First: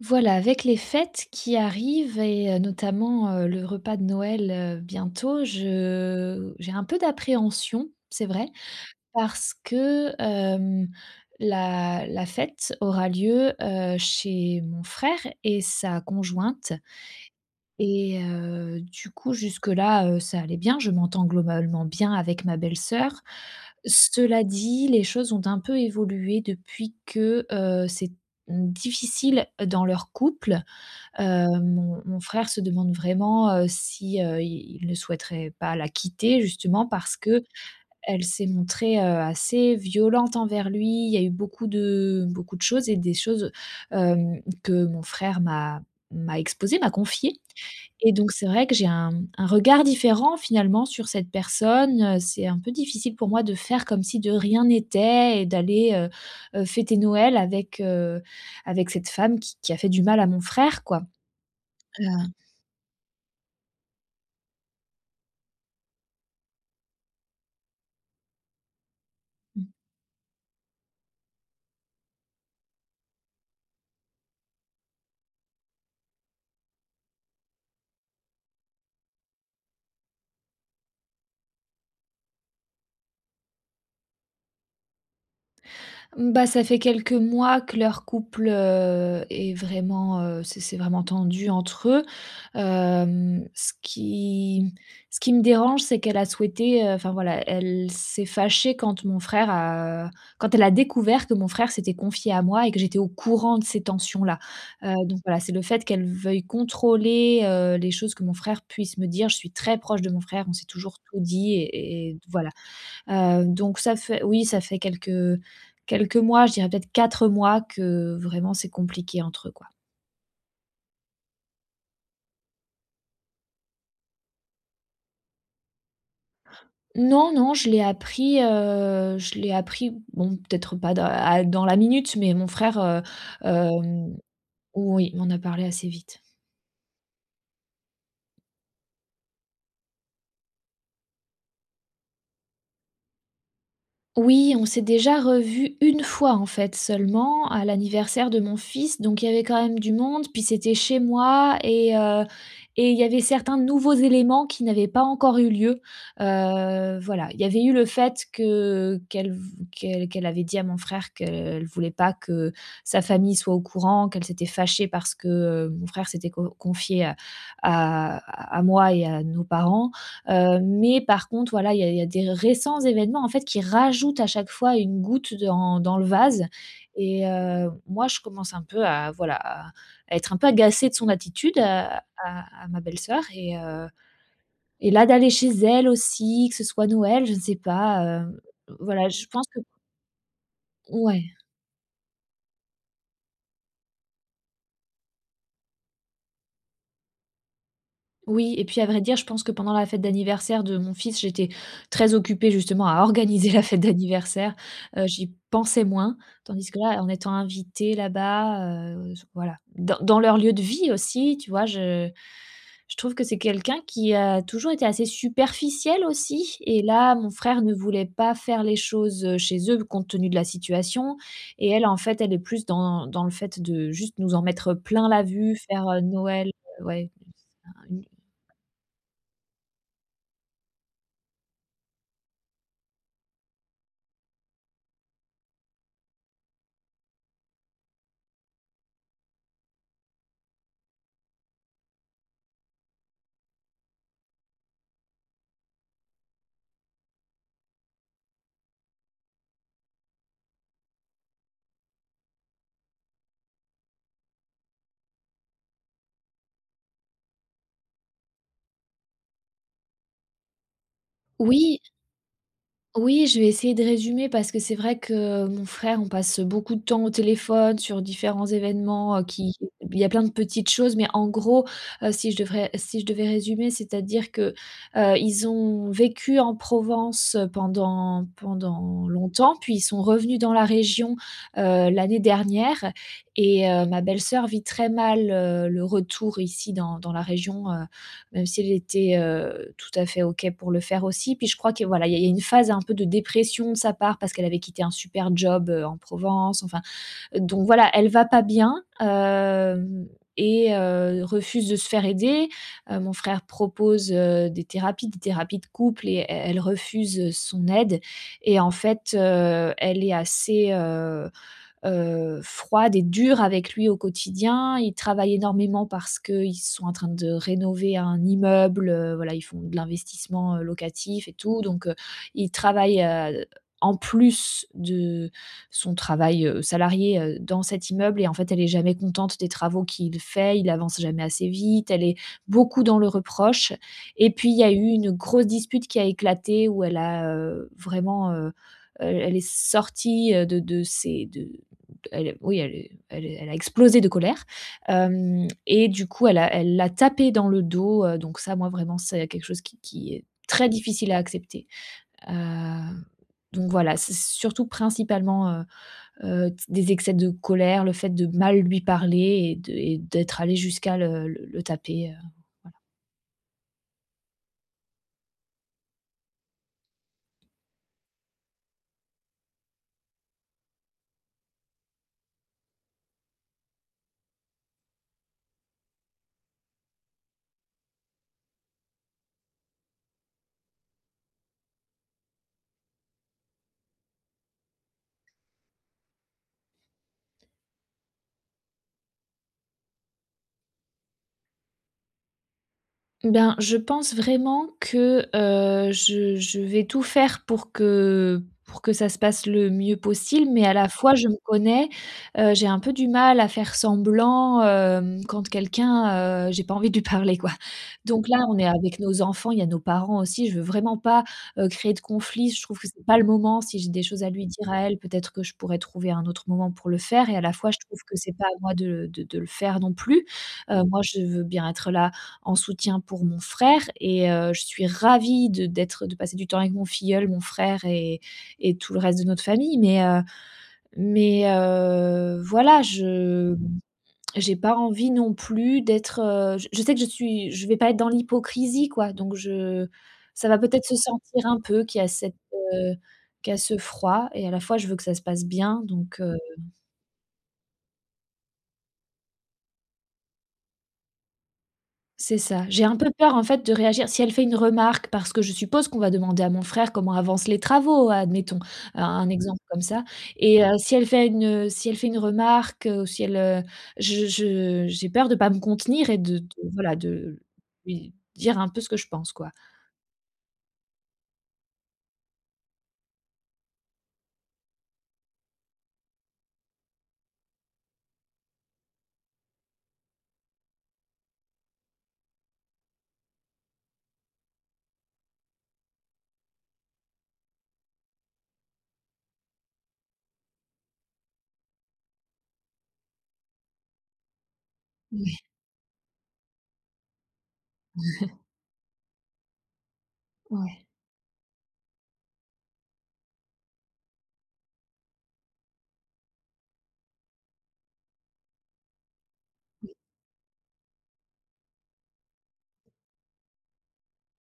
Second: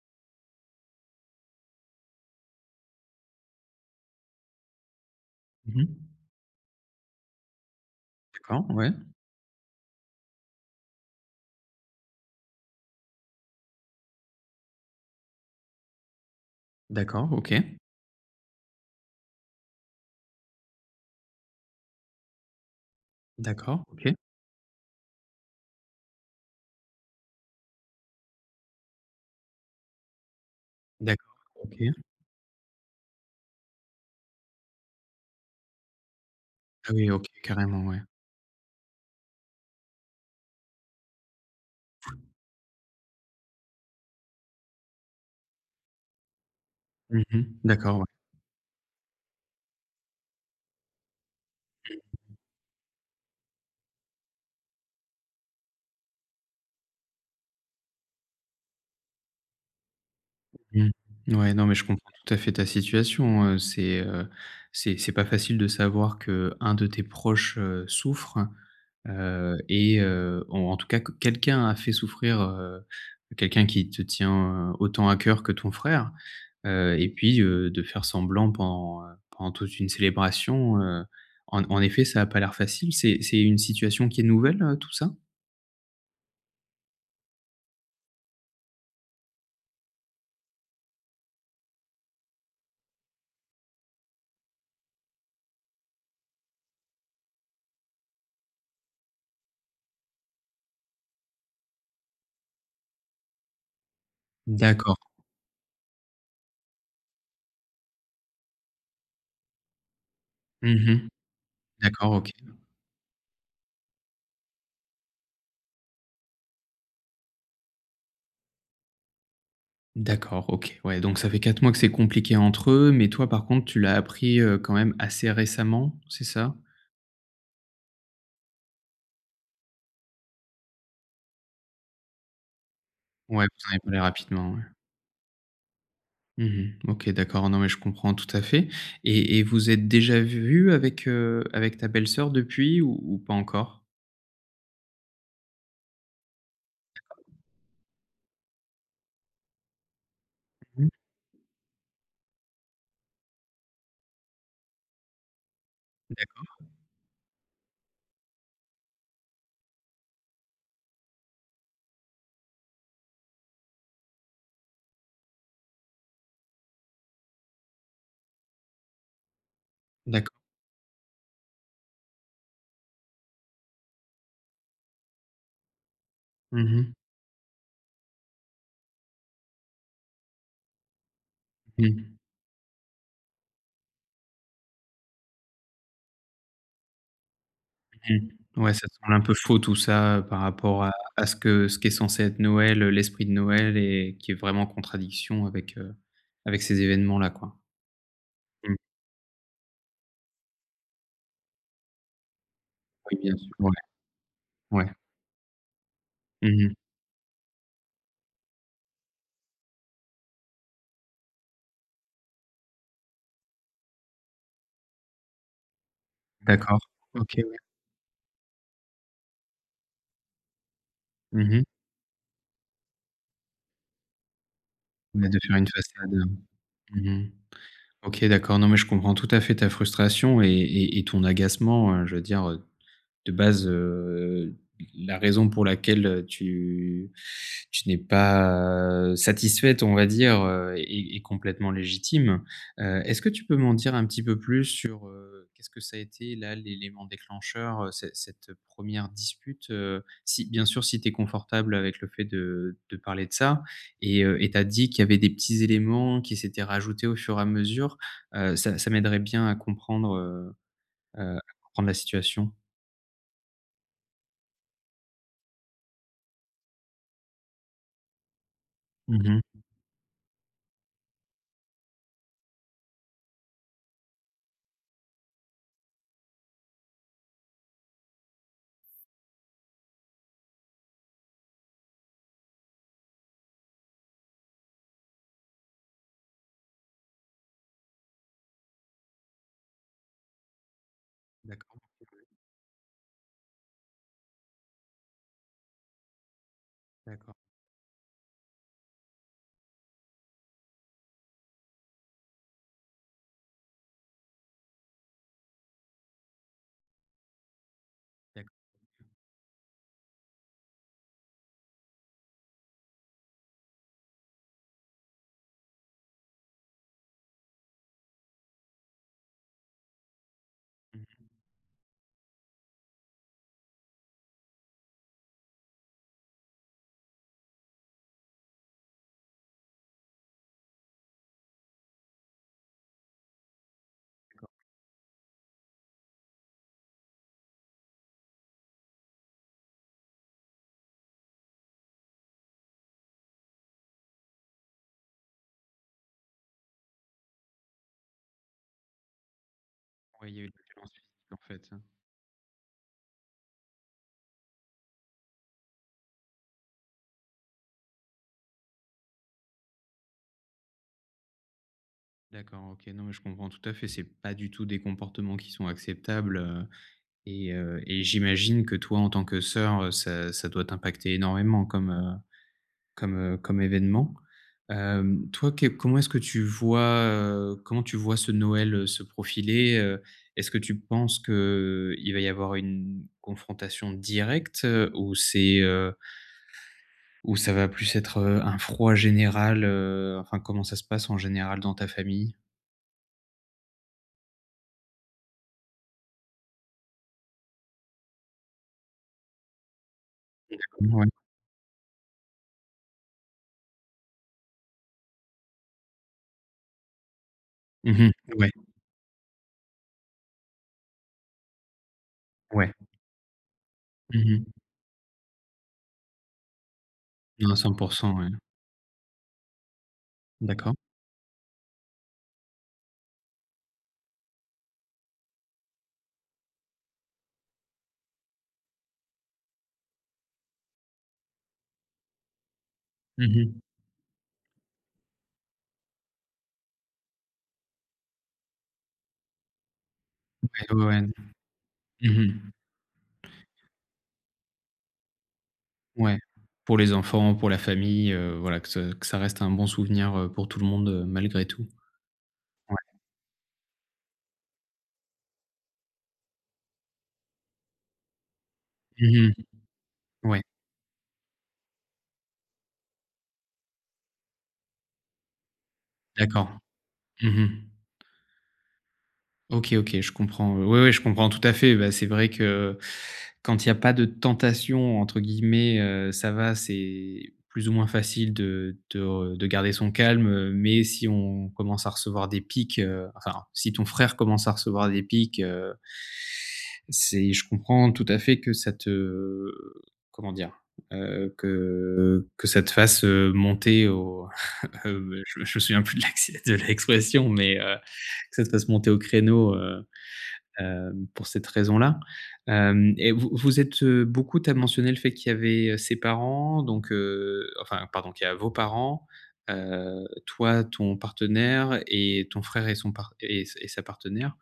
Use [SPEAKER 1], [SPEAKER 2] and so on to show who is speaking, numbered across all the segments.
[SPEAKER 1] Voilà, avec les fêtes qui arrivent et notamment, le repas de Noël, bientôt,
[SPEAKER 2] Mmh mh.
[SPEAKER 1] je j'ai un peu d'appréhension, c'est vrai,
[SPEAKER 2] D'accord, ouais.
[SPEAKER 1] parce que, la fête aura lieu, chez mon frère et sa conjointe
[SPEAKER 2] D'accord, OK.
[SPEAKER 1] et du coup jusque-là, ça allait bien. Je m'entends globalement bien avec ma belle-sœur.
[SPEAKER 2] D'accord, OK.
[SPEAKER 1] Cela dit, les choses ont un peu évolué depuis que, c'est, mmh, difficile dans leur couple.
[SPEAKER 2] D'accord, OK.
[SPEAKER 1] Mon frère se demande vraiment, si, i il ne souhaiterait pas la quitter justement
[SPEAKER 2] Ah oui,
[SPEAKER 1] parce
[SPEAKER 2] OK,
[SPEAKER 1] qu'elle
[SPEAKER 2] carrément, ouais.
[SPEAKER 1] s'est montrée, assez violente envers lui. Il y a eu beaucoup de choses et des choses, que mon frère m'a m'a exposées, m'a
[SPEAKER 2] Mmh
[SPEAKER 1] confiées,
[SPEAKER 2] mh. D'accord.
[SPEAKER 1] et donc c'est vrai que j'ai un regard différent finalement sur cette personne. C'est un peu difficile pour moi de faire comme si de rien n'était et d'aller, fêter Noël avec, avec cette femme qui a fait du mal à mon frère,
[SPEAKER 2] Mmh.
[SPEAKER 1] quoi.
[SPEAKER 2] Ouais, non, mais je
[SPEAKER 1] Euh,
[SPEAKER 2] comprends tout à fait ta situation, c'est, c'est pas facile de savoir que un de tes proches souffre, heu
[SPEAKER 1] Mmh.
[SPEAKER 2] et heu, en tout cas que quelqu'un a fait souffrir quelqu'un qui te tient autant à cœur que ton frère, et puis, de faire semblant pendant pendant toute une célébration, en effet, ça a pas l'air facile. C'est une situation qui est nouvelle, tout ça?
[SPEAKER 1] Bah, ça fait quelques mois que leur couple, est vraiment, c'est vraiment tendu entre eux. Hem, ce qui ce qui me dérange, c'est qu'elle a souhaité, enfin voilà, elle s'est fâchée quand elle a découvert que mon frère s'était confié à moi et que j'étais au courant de ces tensions-là.
[SPEAKER 2] D'accord.
[SPEAKER 1] Donc voilà, c'est le fait qu'elle veuille contrôler, les choses que mon frère puisse me dire. Je suis très proche de mon frère, on s'est toujours
[SPEAKER 2] Mmh.
[SPEAKER 1] tout dit et
[SPEAKER 2] D'accord,
[SPEAKER 1] et
[SPEAKER 2] OK.
[SPEAKER 1] voilà. Donc ça fait oui, ça fait quelques mois, je dirais peut-être 4 mois que vraiment c'est compliqué entre eux, quoi.
[SPEAKER 2] D'accord, OK. Ouais, donc ça fait 4 mois que c'est compliqué entre eux, mais toi, par contre, tu l'as appris, quand même assez récemment, c'est ça?
[SPEAKER 1] Non, non, je l'ai appris, bon, peut-être pas dans la minute, mais mon frère,
[SPEAKER 2] Ouais, vous en avez parlé
[SPEAKER 1] hem
[SPEAKER 2] rapidement, ouais.
[SPEAKER 1] oui, m'en a parlé assez vite.
[SPEAKER 2] Mmh. OK, d'accord. Non, mais je comprends tout à fait et vous êtes déjà vu avec ta belle-sœur depuis ou pas encore?
[SPEAKER 1] Oui, on s'est déjà revus une fois, en fait, seulement à l'anniversaire de mon fils, donc il y avait quand même du monde, puis c'était
[SPEAKER 2] Mmh.
[SPEAKER 1] chez moi et il y avait certains nouveaux éléments qui n'avaient pas encore eu lieu.
[SPEAKER 2] D'accord,
[SPEAKER 1] Voilà, il y avait eu le fait que qu'elle avait dit à mon frère qu'elle voulait pas que sa famille soit au courant, qu'elle s'était fâchée parce que, mon frère s'était co confié à à moi et à nos parents.
[SPEAKER 2] d'accord.
[SPEAKER 1] Mais par contre, voilà, il y a des récents événements, en fait, qui rajoutent à chaque fois une goutte dans le vase
[SPEAKER 2] Mmh mh.
[SPEAKER 1] et moi, je commence un peu à, voilà, à être un peu agacée de son attitude
[SPEAKER 2] Mmh.
[SPEAKER 1] à ma belle-sœur et là, d'aller chez elle aussi, que ce soit Noël, je ne sais pas,
[SPEAKER 2] Mmh. Ouais, ça
[SPEAKER 1] voilà,
[SPEAKER 2] semble un
[SPEAKER 1] je
[SPEAKER 2] peu
[SPEAKER 1] pense
[SPEAKER 2] faux
[SPEAKER 1] que
[SPEAKER 2] tout ça, par rapport à
[SPEAKER 1] ouais.
[SPEAKER 2] à ce que ce qui est censé être Noël, l'esprit de Noël et qui est vraiment en contradiction avec ces événements-là, quoi.
[SPEAKER 1] Oui et
[SPEAKER 2] Mmh.
[SPEAKER 1] puis à vrai dire, je pense que pendant la fête d'anniversaire de mon fils, j'étais très occupée justement à
[SPEAKER 2] Oui, bien sûr,
[SPEAKER 1] organiser la
[SPEAKER 2] ouais.
[SPEAKER 1] fête d'anniversaire,
[SPEAKER 2] Ouais.
[SPEAKER 1] j'y pensais moins.
[SPEAKER 2] Mmh
[SPEAKER 1] Tandis
[SPEAKER 2] mh.
[SPEAKER 1] que là, en étant invitée là-bas, voilà, dans leur lieu de vie aussi, tu vois? Je trouve que c'est quelqu'un qui a toujours été assez superficiel aussi et
[SPEAKER 2] D'accord.
[SPEAKER 1] là, mon
[SPEAKER 2] OK, ouais.
[SPEAKER 1] frère ne voulait pas faire les choses, chez eux compte tenu de la situation
[SPEAKER 2] Mmh mh.
[SPEAKER 1] et elle, en fait, elle est plus dans le fait de juste nous en mettre plein la
[SPEAKER 2] Ouais, de
[SPEAKER 1] vue,
[SPEAKER 2] faire une
[SPEAKER 1] faire,
[SPEAKER 2] façade,
[SPEAKER 1] Noël,
[SPEAKER 2] mmh
[SPEAKER 1] ouais,
[SPEAKER 2] mh.
[SPEAKER 1] une.
[SPEAKER 2] OK, d'accord. Non, mais je comprends tout à fait ta frustration et et ton agacement, je veux dire, de base, la raison pour laquelle, tu n'es pas, satisfaite, on va dire, est complètement légitime. Est-ce que tu peux m'en dire un petit peu plus sur, qu'est-ce que ça a été là l'élément déclencheur, ce cette, première dispute? Si bien sûr, si tu es confortable avec le fait de parler de ça et tu dit qu'il y avait des petits éléments qui s'étaient rajoutés au fur et à mesure. Ça m'aiderait bien à heu, à
[SPEAKER 1] Oui,
[SPEAKER 2] comprendre la situation.
[SPEAKER 1] oui, je vais essayer de résumer parce que c'est vrai que mon frère, on passe beaucoup de temps au téléphone sur différents événements,
[SPEAKER 2] Mmh.
[SPEAKER 1] qui il y a plein de petites choses, mais en gros, si je devais résumer, c'est-à-dire que, ils ont vécu en Provence pendant longtemps, puis ils sont revenus dans la région, l'année dernière et ma belle-sœur vit très mal, le retour ici dans la région, même si elle était, tout à fait OK pour le faire aussi. Puis je crois
[SPEAKER 2] D'accord,
[SPEAKER 1] que voilà, il y a une phase un peu de dépression de sa part parce qu'elle avait quitté un super job, en Provence, enfin,
[SPEAKER 2] d'accord,
[SPEAKER 1] donc voilà, elle va pas bien, hem et refuse de se faire aider. Mon frère propose, des thérapies de couple et e elle refuse son aide
[SPEAKER 2] d'accord.
[SPEAKER 1] et en fait, elle est assez, froide et dure avec lui au quotidien. Ils travaillent énormément parce qu'ils sont en train de rénover un immeuble. Voilà, ils font de l'investissement,
[SPEAKER 2] Mmh.
[SPEAKER 1] locatif et tout donc ils travaillent, en plus de son travail, salarié, dans cet immeuble, et en fait, elle est jamais contente des travaux qu'il fait, il avance jamais assez vite, elle est beaucoup dans le reproche. Et puis il y a eu une grosse dispute qui a éclaté où elle a, vraiment, elle est sortie, de ses de elle oui, elle elle elle a explosé de colère, hem et du coup, elle l'a tapé dans le dos. Donc ça, moi, vraiment, c'est quelque chose qui est
[SPEAKER 2] Ouais, il y a eu de la
[SPEAKER 1] très
[SPEAKER 2] violence
[SPEAKER 1] difficile à
[SPEAKER 2] physique, en
[SPEAKER 1] accepter.
[SPEAKER 2] fait, hein.
[SPEAKER 1] Heu, donc voilà, c'est surtout principalement, t des excès de colère, le fait de mal lui parler et de et d'être allé jusqu'à le taper,
[SPEAKER 2] D'accord,
[SPEAKER 1] voilà.
[SPEAKER 2] OK. Non, mais je comprends tout à fait, c'est pas du tout des comportements qui sont acceptables, et j'imagine que toi, en tant que sœur, ça doit t'impacter énormément comme événement. Toi, que comment est-ce que tu vois, comment tu vois ce Noël, se profiler? Est-ce que tu penses que il va y avoir une confrontation directe, ou ça va plus être, un froid général, enfin comment ça se passe en général dans ta famille?
[SPEAKER 1] Ben, je pense vraiment que, je vais tout faire pour que ça se passe le mieux possible, mais à la
[SPEAKER 2] Ouais.
[SPEAKER 1] fois je me connais, j'ai un peu du mal à faire semblant, quand quelqu'un, j'ai pas envie de lui parler quoi.
[SPEAKER 2] Mmh mh.
[SPEAKER 1] Donc là,
[SPEAKER 2] Ouais,
[SPEAKER 1] on est avec nos enfants, il y a nos parents aussi, je veux vraiment pas, créer de conflit, je
[SPEAKER 2] ouais.
[SPEAKER 1] trouve que c'est pas le moment. Si j'ai des choses à
[SPEAKER 2] Mmh
[SPEAKER 1] lui
[SPEAKER 2] mh.
[SPEAKER 1] dire à elle, peut-être que je pourrais trouver un autre moment pour le faire, et à la
[SPEAKER 2] Non,
[SPEAKER 1] fois je trouve que
[SPEAKER 2] 100 %, ouais.
[SPEAKER 1] c'est pas à moi de le faire non plus.
[SPEAKER 2] D'accord.
[SPEAKER 1] Moi je veux bien être là en soutien pour mon frère et je suis ravie de d'être de passer du temps avec mon filleul, mon frère et tout le reste de notre famille. Voilà, je
[SPEAKER 2] Mmh.
[SPEAKER 1] j'ai pas envie non plus d'être, je sais que je vais pas être dans l'hypocrisie, quoi. Donc je Ça va
[SPEAKER 2] Ouais, ouais,
[SPEAKER 1] peut-être se
[SPEAKER 2] ouais.
[SPEAKER 1] sentir un peu qu'il y a cette,
[SPEAKER 2] Mmh.
[SPEAKER 1] qu'il y a ce froid, et à la fois je veux que ça se passe bien
[SPEAKER 2] Ouais.
[SPEAKER 1] donc heu.
[SPEAKER 2] Pour les enfants, pour la famille, voilà que ce que ça reste un bon souvenir, pour tout le monde, malgré tout.
[SPEAKER 1] C'est ça.
[SPEAKER 2] Ouais.
[SPEAKER 1] J'ai un peu peur, en fait, de réagir si elle fait une remarque parce que je suppose qu'on va demander à mon frère comment avancent les travaux, admettons, un
[SPEAKER 2] Mmh.
[SPEAKER 1] exemple comme ça.
[SPEAKER 2] Ouais,
[SPEAKER 1] Et si elle fait une remarque, ou si elle, je j'ai peur de pas me contenir et de
[SPEAKER 2] d'accord.
[SPEAKER 1] voilà, de
[SPEAKER 2] Mmh.
[SPEAKER 1] lui dire un peu ce que je pense, quoi.
[SPEAKER 2] OK, OK, je comprends, oui, oui, je comprends tout à fait. Bah, c'est vrai que quand il y a pas de «tentation» entre guillemets, ça va, c'est plus ou moins facile de garder son calme, mais si on commence à recevoir des pics, enfin, si ton frère commence à recevoir des pics, c'est je comprends tout à fait que ça te, comment dire? Que ça te fasse, monter au
[SPEAKER 1] Ouais,
[SPEAKER 2] je me souviens plus de l'expression mais que ça se fasse monter au créneau,
[SPEAKER 1] ouais.
[SPEAKER 2] pour cette raison-là. Hem et vous vous êtes, beaucoup tu as mentionné le fait qu'il y avait, ses parents, donc enfin pardon, qu'il y a vos parents, toi, ton partenaire et ton frère et sa partenaire.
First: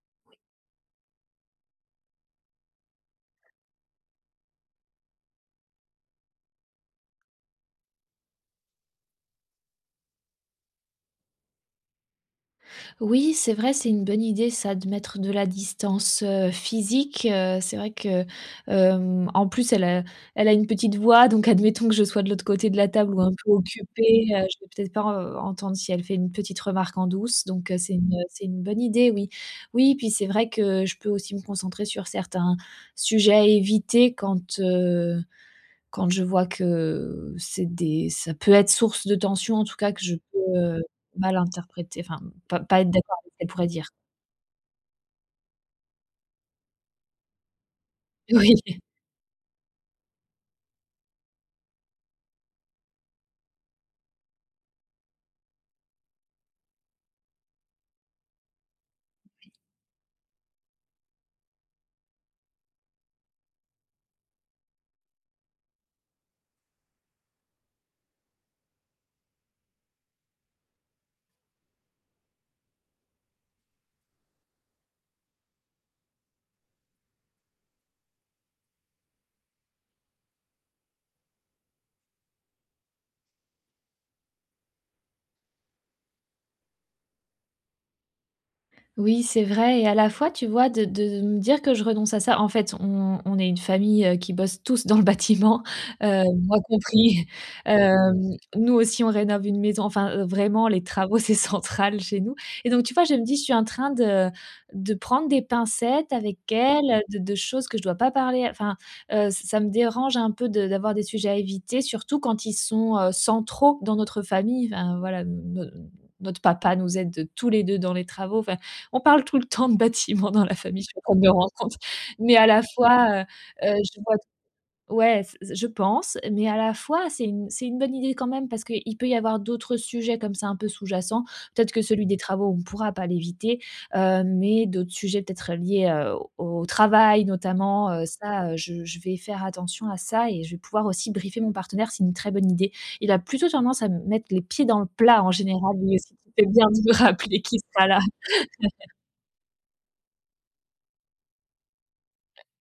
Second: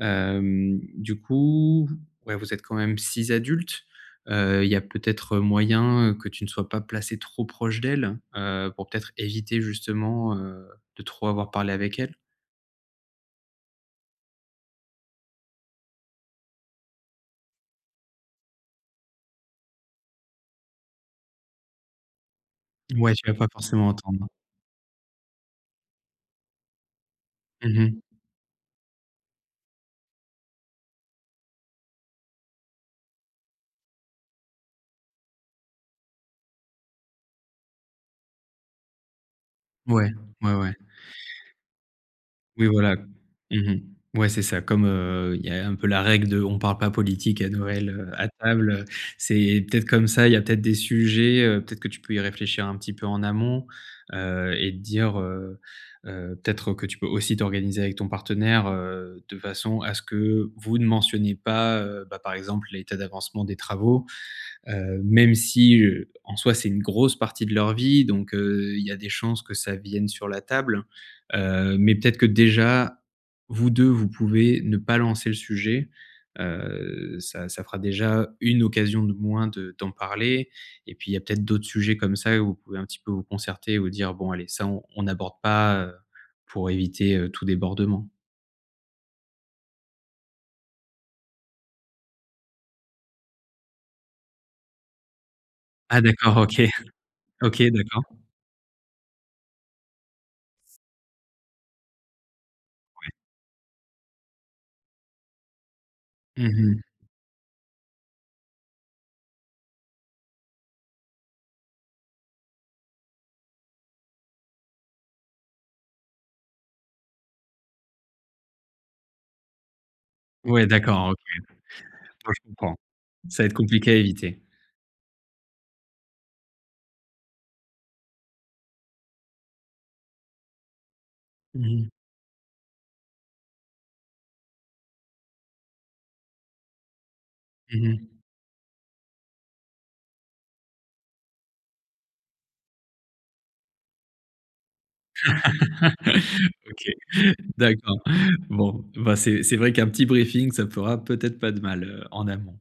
[SPEAKER 2] Du coup, ouais, vous êtes quand même 6 adultes. Il y a peut-être, moyen, que tu ne sois pas placé trop proche d'elle, pour peut-être éviter justement, de trop avoir parlé avec elle?
[SPEAKER 1] Oui, c'est vrai, c'est une bonne idée ça de mettre de la distance, physique, c'est vrai que, en plus elle a une petite voix donc admettons que je sois de l'autre côté de la
[SPEAKER 2] Ouais,
[SPEAKER 1] table ou
[SPEAKER 2] tu
[SPEAKER 1] un
[SPEAKER 2] vas pas
[SPEAKER 1] peu
[SPEAKER 2] forcément
[SPEAKER 1] occupée,
[SPEAKER 2] entendre.
[SPEAKER 1] je vais peut-être pas en entendre si elle fait une petite remarque en douce donc
[SPEAKER 2] Mmh mh.
[SPEAKER 1] c'est une bonne idée, oui. Oui, puis c'est vrai que je peux aussi me concentrer sur certains sujets à éviter quand je vois que c'est des ça peut être source de tension, en tout cas, que
[SPEAKER 2] Ouais,
[SPEAKER 1] je peux,
[SPEAKER 2] ouais, ouais.
[SPEAKER 1] mal interpréter, enfin,
[SPEAKER 2] Oui,
[SPEAKER 1] pas être
[SPEAKER 2] voilà.
[SPEAKER 1] d'accord avec ce qu'elle
[SPEAKER 2] Mmh
[SPEAKER 1] pourrait
[SPEAKER 2] mh.
[SPEAKER 1] dire.
[SPEAKER 2] Ouais, c'est ça. Comme, il y a un peu la règle de on parle pas politique à Noël, à table,
[SPEAKER 1] Oui.
[SPEAKER 2] c'est peut-être comme ça, il y a peut-être des sujets, peut-être que tu peux y réfléchir un petit peu en amont, et te dire, peut-être que tu peux aussi t'organiser avec ton partenaire, de façon à ce que vous ne mentionniez pas, bah, par exemple, l'état d'avancement des travaux. Même si, en soi, c'est une grosse partie de leur vie, donc il y a des chances que ça vienne sur la table. Mais peut-être que déjà, vous 2 vous pouvez ne pas lancer le sujet. Ça fera déjà une occasion de moins de d'en parler et puis il y a peut-être d'autres sujets comme ça où vous pouvez un petit peu vous concerter, et vous dire: «Bon allez, ça on n'aborde pas,» pour éviter, tout débordement.
[SPEAKER 1] Oui, c'est vrai, et à la fois, tu vois, de me dire que je renonce à ça. En fait, on est une famille, qui bosse tous dans le bâtiment,
[SPEAKER 2] Ah d'accord,
[SPEAKER 1] moi
[SPEAKER 2] OK.
[SPEAKER 1] compris.
[SPEAKER 2] OK, d'accord.
[SPEAKER 1] Nous aussi, on rénove une maison, enfin, vraiment les travaux, c'est central chez nous, et donc tu vois, je me dis: «Je suis en train de prendre des pincettes avec
[SPEAKER 2] Mmh.
[SPEAKER 1] elle, de choses que je dois pas parler» enfin, ç ça me dérange un peu de d'avoir des sujets à éviter, surtout quand ils sont, centraux dans notre famille. Enfin voilà, ne notre papa nous aide tous les 2 dans les travaux, enfin on parle tout le temps de bâtiments dans la
[SPEAKER 2] Ouais,
[SPEAKER 1] famille, je suis en
[SPEAKER 2] d'accord,
[SPEAKER 1] train de me
[SPEAKER 2] OK.
[SPEAKER 1] rendre compte,
[SPEAKER 2] Ouais,
[SPEAKER 1] mais à
[SPEAKER 2] je
[SPEAKER 1] la
[SPEAKER 2] comprends.
[SPEAKER 1] fois,
[SPEAKER 2] Ça va être compliqué à
[SPEAKER 1] je vois,
[SPEAKER 2] éviter.
[SPEAKER 1] ouais, c je pense, mais à la fois, c'est une bonne idée quand même parce qu'il peut y avoir d'autres sujets comme ça un peu sous-jacents.
[SPEAKER 2] Mmh
[SPEAKER 1] Peut-être que
[SPEAKER 2] mh.
[SPEAKER 1] celui des travaux, on pourra pas l'éviter, mais d'autres sujets peut-être liés, au travail
[SPEAKER 2] Mmh
[SPEAKER 1] notamment,
[SPEAKER 2] mh.
[SPEAKER 1] je vais faire attention à ça et je vais pouvoir aussi briefer mon partenaire, c'est une très bonne idée. Il a plutôt tendance à me mettre les pieds dans le plat en général, lui aussi, tu fais bien de
[SPEAKER 2] OK,
[SPEAKER 1] me rappeler qu'il sera
[SPEAKER 2] d'accord.
[SPEAKER 1] là.
[SPEAKER 2] Bon, bah, c'est vrai qu'un petit briefing, ça fera peut-être pas de mal, en amont.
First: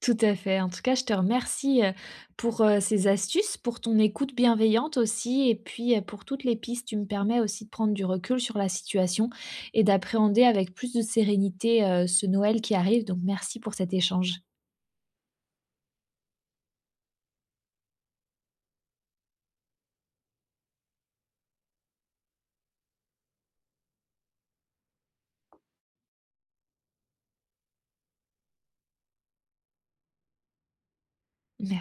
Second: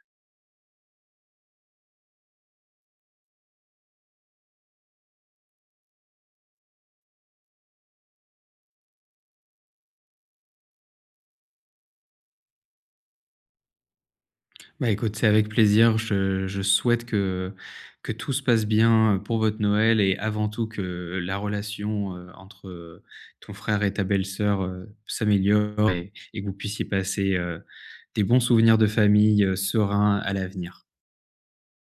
[SPEAKER 1] Tout à fait. En tout cas, je te remercie, pour, ces astuces, pour ton écoute bienveillante aussi et puis, pour toutes les pistes. Tu me permets aussi de prendre du recul sur la situation et d'appréhender avec plus de sérénité, ce Noël qui arrive, donc merci pour cet échange.
[SPEAKER 2] Bah, écoute, c'est avec plaisir. Je souhaite que tout se passe bien, pour votre Noël et avant tout que la relation, entre, ton frère et ta belle-sœur, s'améliore et que vous puissiez passer, des bons souvenirs de famille, sereins à l'avenir.
[SPEAKER 1] Mer